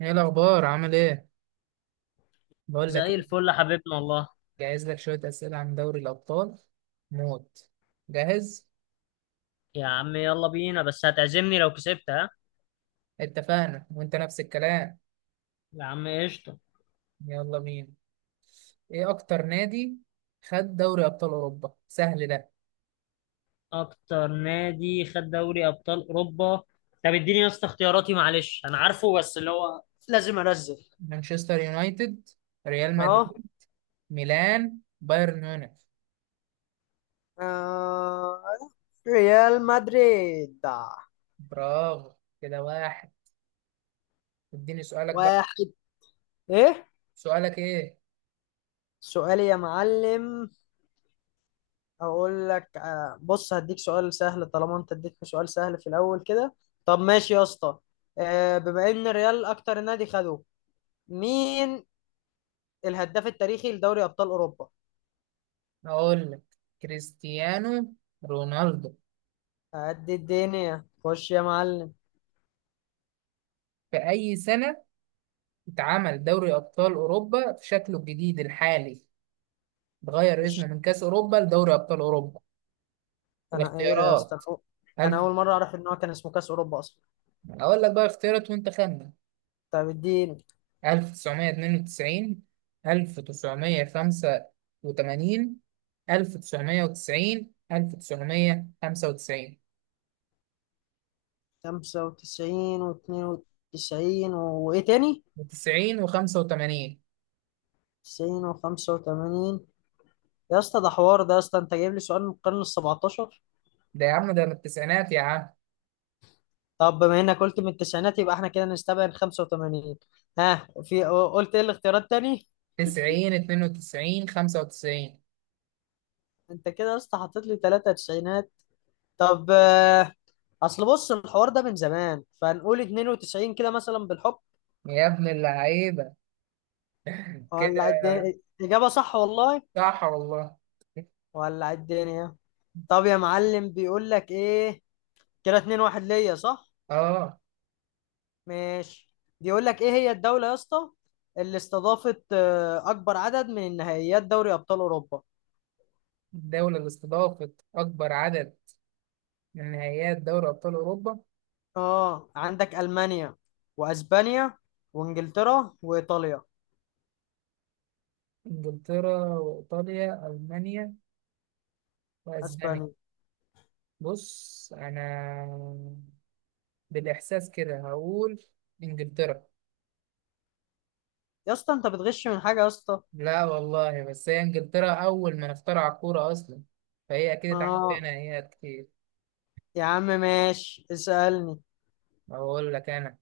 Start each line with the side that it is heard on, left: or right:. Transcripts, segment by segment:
right: ايه الاخبار؟ عامل ايه؟ بقول لك
left: زي
right: إيه،
left: الفل يا حبيبنا والله.
right: جهز لك شويه اسئله عن دوري الابطال موت. جاهز.
left: يا عم يلا بينا، بس هتعزمني لو كسبت؟ ها.
right: اتفقنا وانت نفس الكلام.
left: يا عم قشطة.
right: يلا بينا. ايه اكتر نادي خد دوري ابطال اوروبا؟ سهل ده.
left: أكتر نادي خد دوري أبطال أوروبا؟ طب اديني يا اسطى اختياراتي، معلش أنا عارفه بس اللي هو لازم أنزل.
right: مانشستر يونايتد، ريال
left: اهو.
right: مدريد، ميلان، بايرن ميونخ.
left: آه، ريال مدريد.
right: برافو، كده واحد. اديني سؤالك بقى.
left: واحد. ايه؟
right: سؤالك ايه؟
left: سؤالي يا معلم. اقول لك، بص، هديك سؤال سهل طالما انت اديتني سؤال سهل في الاول كده. طب ماشي يا اسطى. بما ان الريال اكتر نادي خده، مين الهداف التاريخي لدوري ابطال اوروبا؟
right: اقول لك كريستيانو رونالدو.
left: قد الدنيا، خش يا معلم.
right: في اي سنه اتعمل دوري أبطال أوروبا في شكله الجديد الحالي، اتغير اسمه
left: بش
right: من كأس أوروبا لدوري أبطال أوروبا؟
left: انا ايه ده يا اسطى،
right: الاختيارات.
left: انا
right: ألف،
left: اول مره اعرف ان هو كان اسمه كاس اوروبا اصلا.
right: أقول لك بقى اختيارات وأنت خمن.
left: طب اديني.
right: 1992، 1985، 1990، 1995.
left: 95 و92، وايه تاني؟
right: 90 و85،
left: 90 و85. يا اسطى ده حوار، ده يا اسطى انت جايب لي سؤال من القرن ال 17.
right: ده يا عم ده من التسعينات يا عم.
left: طب بما انك قلت من التسعينات، يبقى احنا كده نستبعد 85. ها، في قلت ايه الاختيارات تاني؟
right: 90، 92، 95.
left: انت كده يا اسطى حطيت لي ثلاثة تسعينات. طب اصل بص الحوار ده من زمان، فنقول 92 كده مثلا بالحب.
right: يا ابن اللعيبة، كده
left: ولع الدنيا. اجابه صح والله.
right: صح والله.
left: ولع الدنيا. طب يا معلم بيقول لك ايه. كده 2-1 ليا، صح؟
right: اه.
left: ماشي. بيقول لك ايه هي الدوله يا اسطى اللي استضافت اكبر عدد من نهائيات دوري ابطال اوروبا؟
right: الدولة اللي استضافت أكبر عدد من نهائيات دوري أبطال أوروبا،
left: اه، عندك المانيا واسبانيا وانجلترا وايطاليا.
right: إنجلترا وإيطاليا ألمانيا وأسبانيا.
left: اسبانيا.
right: بص أنا بالإحساس كده هقول إنجلترا.
left: يا اسطى انت بتغش من حاجه يا اسطى؟
right: لا والله، بس هي إنجلترا أول ما اخترع الكورة أصلا، فهي أكيد اتعمل فيها
left: اه.
right: نهائيات كتير.
left: يا عم ماشي اسالني.
right: أقول لك أنا،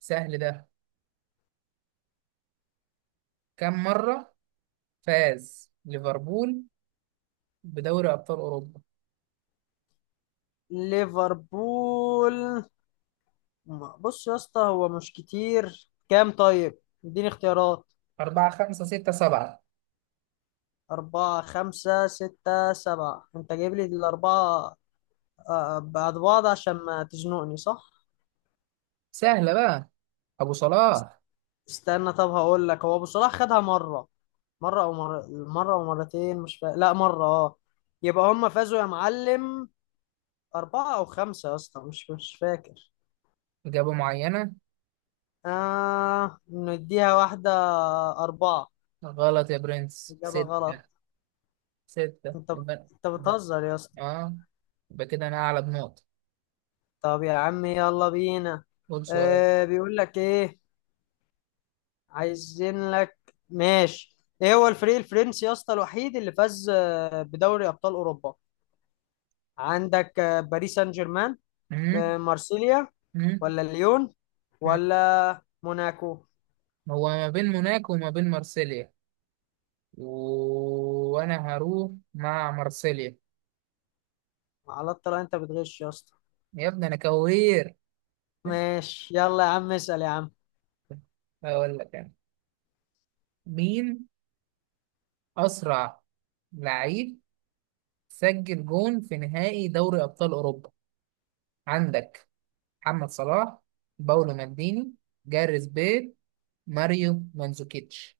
right: سهل ده. كم مرة فاز ليفربول بدوري أبطال أوروبا؟
left: ليفربول. بص يا اسطى، هو مش كتير، كام طيب؟ اديني اختيارات.
right: أربعة، خمسة، ستة، سبعة.
left: أربعة خمسة ستة سبعة. أنت جايب لي الأربعة بعد بعض عشان ما تزنقني، صح؟
right: سهلة بقى، أبو
left: است-
right: صلاح.
left: استنى، طب هقول لك، هو أبو صلاح خدها مرة، مرة أو مرة مرة أو مرتين، مش فا... لا مرة، أه. يبقى هم فازوا يا معلم أربعة أو خمسة، يا اسطى مش فاكر.
right: إجابة معينة.
left: آه، نديها واحدة. أربعة.
right: غلط يا برنس،
left: إجابة
right: ستة.
left: غلط.
right: ستة
left: انت
right: يبقى.
left: انت
right: يبقى
left: بتهزر يا اسطى؟
right: اه، يبقى كده أنا أعلى بنقطة.
left: طب يا عم يلا بينا.
right: قول سؤال.
left: آه بيقول لك ايه. عايزين لك. ماشي، ايه هو الفريق الفرنسي يا اسطى الوحيد اللي فاز بدوري ابطال اوروبا؟ عندك باريس سان جيرمان،
right: مم؟
left: مارسيليا،
right: مم؟
left: ولا ليون،
right: مم؟
left: ولا موناكو.
right: هو ما بين موناكو وما بين مارسيليا، و... وأنا هروح مع مارسيليا.
left: على الطلاق انت بتغش يا اسطى.
right: يا ابني أنا كوير.
left: ماشي يلا يا عم، اسال يا عم.
right: هقول لك أنا، مين أسرع لعيب سجل جون في نهائي دوري أبطال أوروبا؟ عندك محمد صلاح، باولو مالديني، جاريث بيل، ماريو مانزوكيتش.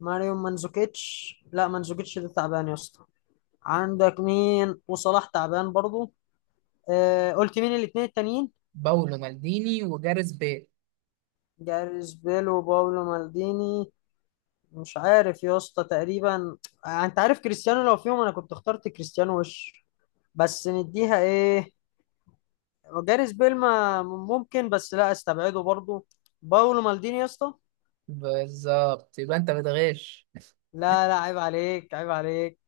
left: ماريو منزوكيتش. لا، منزوكيتش ده تعبان يا اسطى. عندك مين؟ وصلاح تعبان برضو. آه، قلت مين الاثنين التانيين؟
right: باولو مالديني وجاريث بيل.
left: جاريث بيل وباولو مالديني. مش عارف يا اسطى تقريبا. انت عارف كريستيانو لو فيهم انا كنت اخترت كريستيانو وش. بس نديها ايه؟ جاريث بيل ما ممكن، بس لا استبعده برضو. باولو مالديني يا اسطى.
right: بالظبط، يبقى انت بتغش.
left: لا لا، عيب عليك عيب عليك.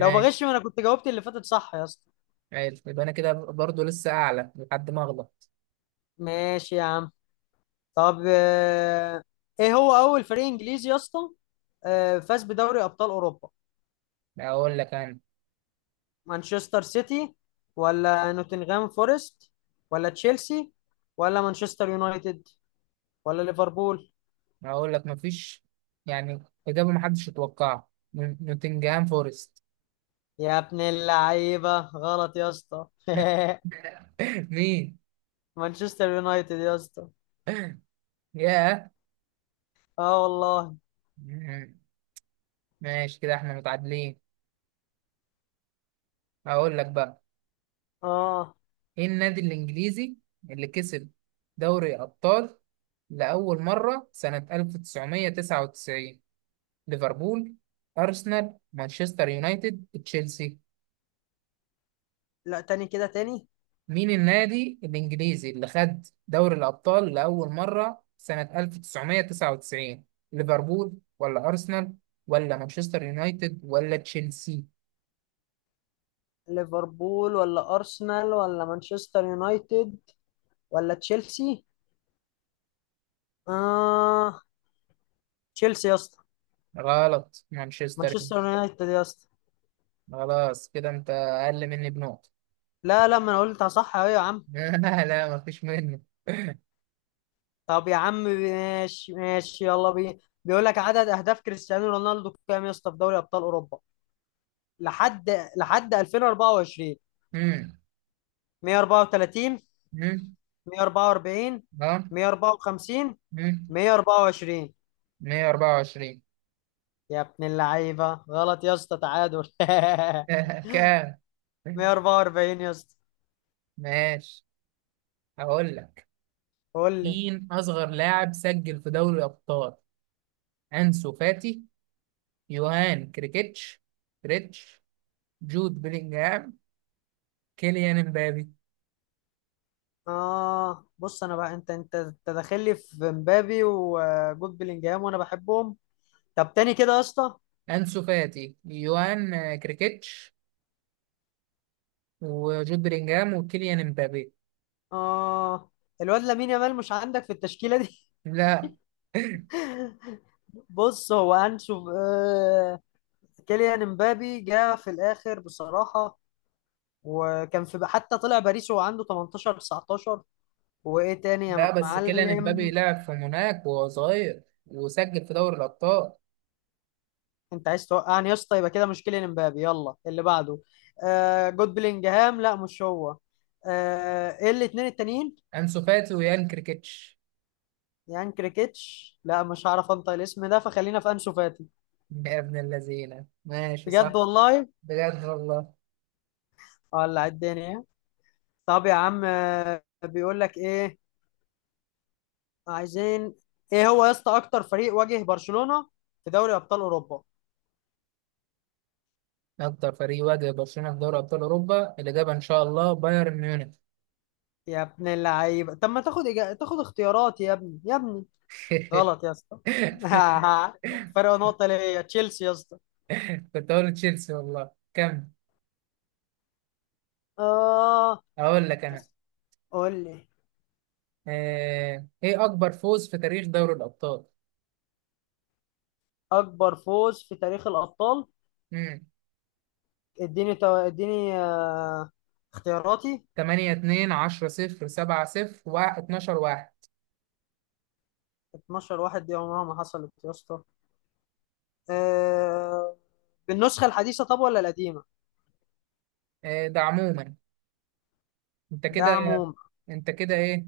left: لو بغش ما انا كنت جاوبت اللي فاتت صح يا اسطى.
right: حلو، يبقى انا كده برضو لسه اعلى لحد ما اغلط.
left: ماشي يا عم. طب ايه هو اول فريق انجليزي يا اسطى فاز بدوري ابطال اوروبا؟
right: اقول لك انا.
left: مانشستر سيتي، ولا نوتنغهام فورست، ولا تشيلسي، ولا مانشستر يونايتد، ولا ليفربول؟
right: اقول لك مفيش، يعني اجابه محدش يتوقعها. نوتنجهام فورست.
left: يا ابن اللعيبة، غلط يا اسطى.
right: مين؟
left: مانشستر يونايتد يا اسطى.
right: ياه.
left: اه والله.
right: مم. ماشي كده احنا متعادلين. اقول لك بقى.
left: اه.
right: ايه النادي الانجليزي اللي كسب دوري ابطال لاول مره سنه 1999؟ ليفربول، أرسنال، مانشستر يونايتد، تشيلسي.
left: لا تاني كده، تاني.
right: مين النادي الإنجليزي اللي خد دوري الأبطال لأول مرة سنة 1999؟ ليفربول ولا أرسنال ولا مانشستر يونايتد ولا تشيلسي.
left: ليفربول ولا أرسنال ولا مانشستر يونايتد ولا تشيلسي. اه. تشيلسي يا اسطى.
right: غلط، مانشستر
left: مانشستر
right: يونايتد.
left: يونايتد يا اسطى.
right: خلاص كده أنت أقل مني بنقطة.
left: لا لا، ما انا قلت صح اهو يا عم.
right: لا لا مفيش منه.
left: طب يا عم ماشي ماشي يلا بينا. بيقول لك عدد اهداف كريستيانو رونالدو كام يا اسطى في دوري ابطال اوروبا لحد لحد 2024؟
right: مم.
left: 134؟
right: مم.
left: 144؟
right: اه.
left: 154؟
right: مم.
left: 124؟
right: 124.
left: يا ابن اللعيبه، غلط يا اسطى، تعادل.
right: كام؟
left: 144 يا اسطى.
right: ماشي، هقول لك،
left: قول لي.
right: مين أصغر لاعب سجل في دوري الأبطال؟ أنسو فاتي، يوهان كريكيتش، كريتش، جود بلينجهام، كيليان امبابي.
left: اه، بص انا بقى انت داخل لي في مبابي وجود بلينجهام وانا بحبهم. طب تاني كده يا اسطى.
right: أنسو فاتي، يوهان كريكيتش، وجود بلينجهام وكيليان امبابي.
left: اه، الواد لامين يامال مش عندك في التشكيله دي؟
right: لا.
left: بص هو هنشوف آه. كيليان امبابي جه في الاخر بصراحه، وكان في حتى طلع باريس وهو عنده 18 19، وايه تاني
right: لا
left: يا
right: بس كيليان امبابي
left: معلم؟
right: لعب في موناك وهو صغير وسجل في دوري الأبطال.
left: انت عايز توقعني يا اسطى، يبقى كده مش كيليان امبابي، يلا اللي بعده. آه جود بلينجهام لا مش هو. آه، ايه الاثنين التانيين؟
right: أنسو فاتي ويوهان كريكيتش.
left: يعني كريكيتش لا، مش هعرف انطق الاسم ده، فخلينا في انسو فاتي.
right: يا ابن اللذينة، ماشي صح.
left: بجد والله؟
right: بجد والله.
left: ولا الدنيا. طب يا عم، بيقول لك ايه. عايزين. ايه هو يا اسطى اكتر فريق واجه برشلونة في دوري ابطال اوروبا؟
right: أكتر فريق واجه برشلونة في دوري أبطال أوروبا، الإجابة إن شاء الله بايرن ميونخ.
left: يا ابن اللعيبه، طب ما تاخد تاخد اختيارات يا ابني يا ابني؟ غلط يا اسطى. فرق نقطة ليا، تشيلسي يا اسطى.
right: كنت هقول تشيلسي والله. كمل.
left: اه
right: أقول لك أنا،
left: قول لي.
right: إيه أكبر فوز في تاريخ دوري الأبطال؟
left: اكبر فوز في تاريخ الابطال.
right: مم.
left: اديني اديني اختياراتي.
right: 8-2، 10-0، 7-0، 12-1.
left: 12 واحد دي عمرها ما حصلت يا اسطى. آه... بالنسخة الحديثة، طب ولا القديمة؟
right: ده عموما. أنت
left: ده
right: كده
left: عموم
right: أنت كده إيه،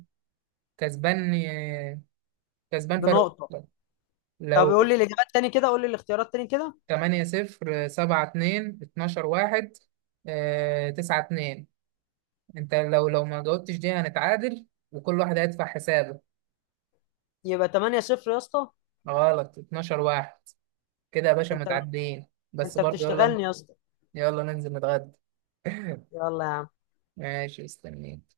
right: كسبان كسبان فرق.
left: بنقطة. طب
right: لو
left: قول لي الإجابات تاني كده، قول لي الاختيارات تاني كده.
right: 8-0، 7-2، 12-1، 9-2. انت لو ما جاوبتش دي هنتعادل وكل واحد هيدفع حسابه.
left: يبقى 8-0 يا اسطى.
right: غلط، 12 واحد. كده يا باشا
left: أنت
right: متعدين. بس
left: أنت
right: برضه يلا.
left: بتشتغلني يا اسطى؟
right: يلا ننزل نتغدى.
left: يلا يا عم.
right: ماشي مستنيك.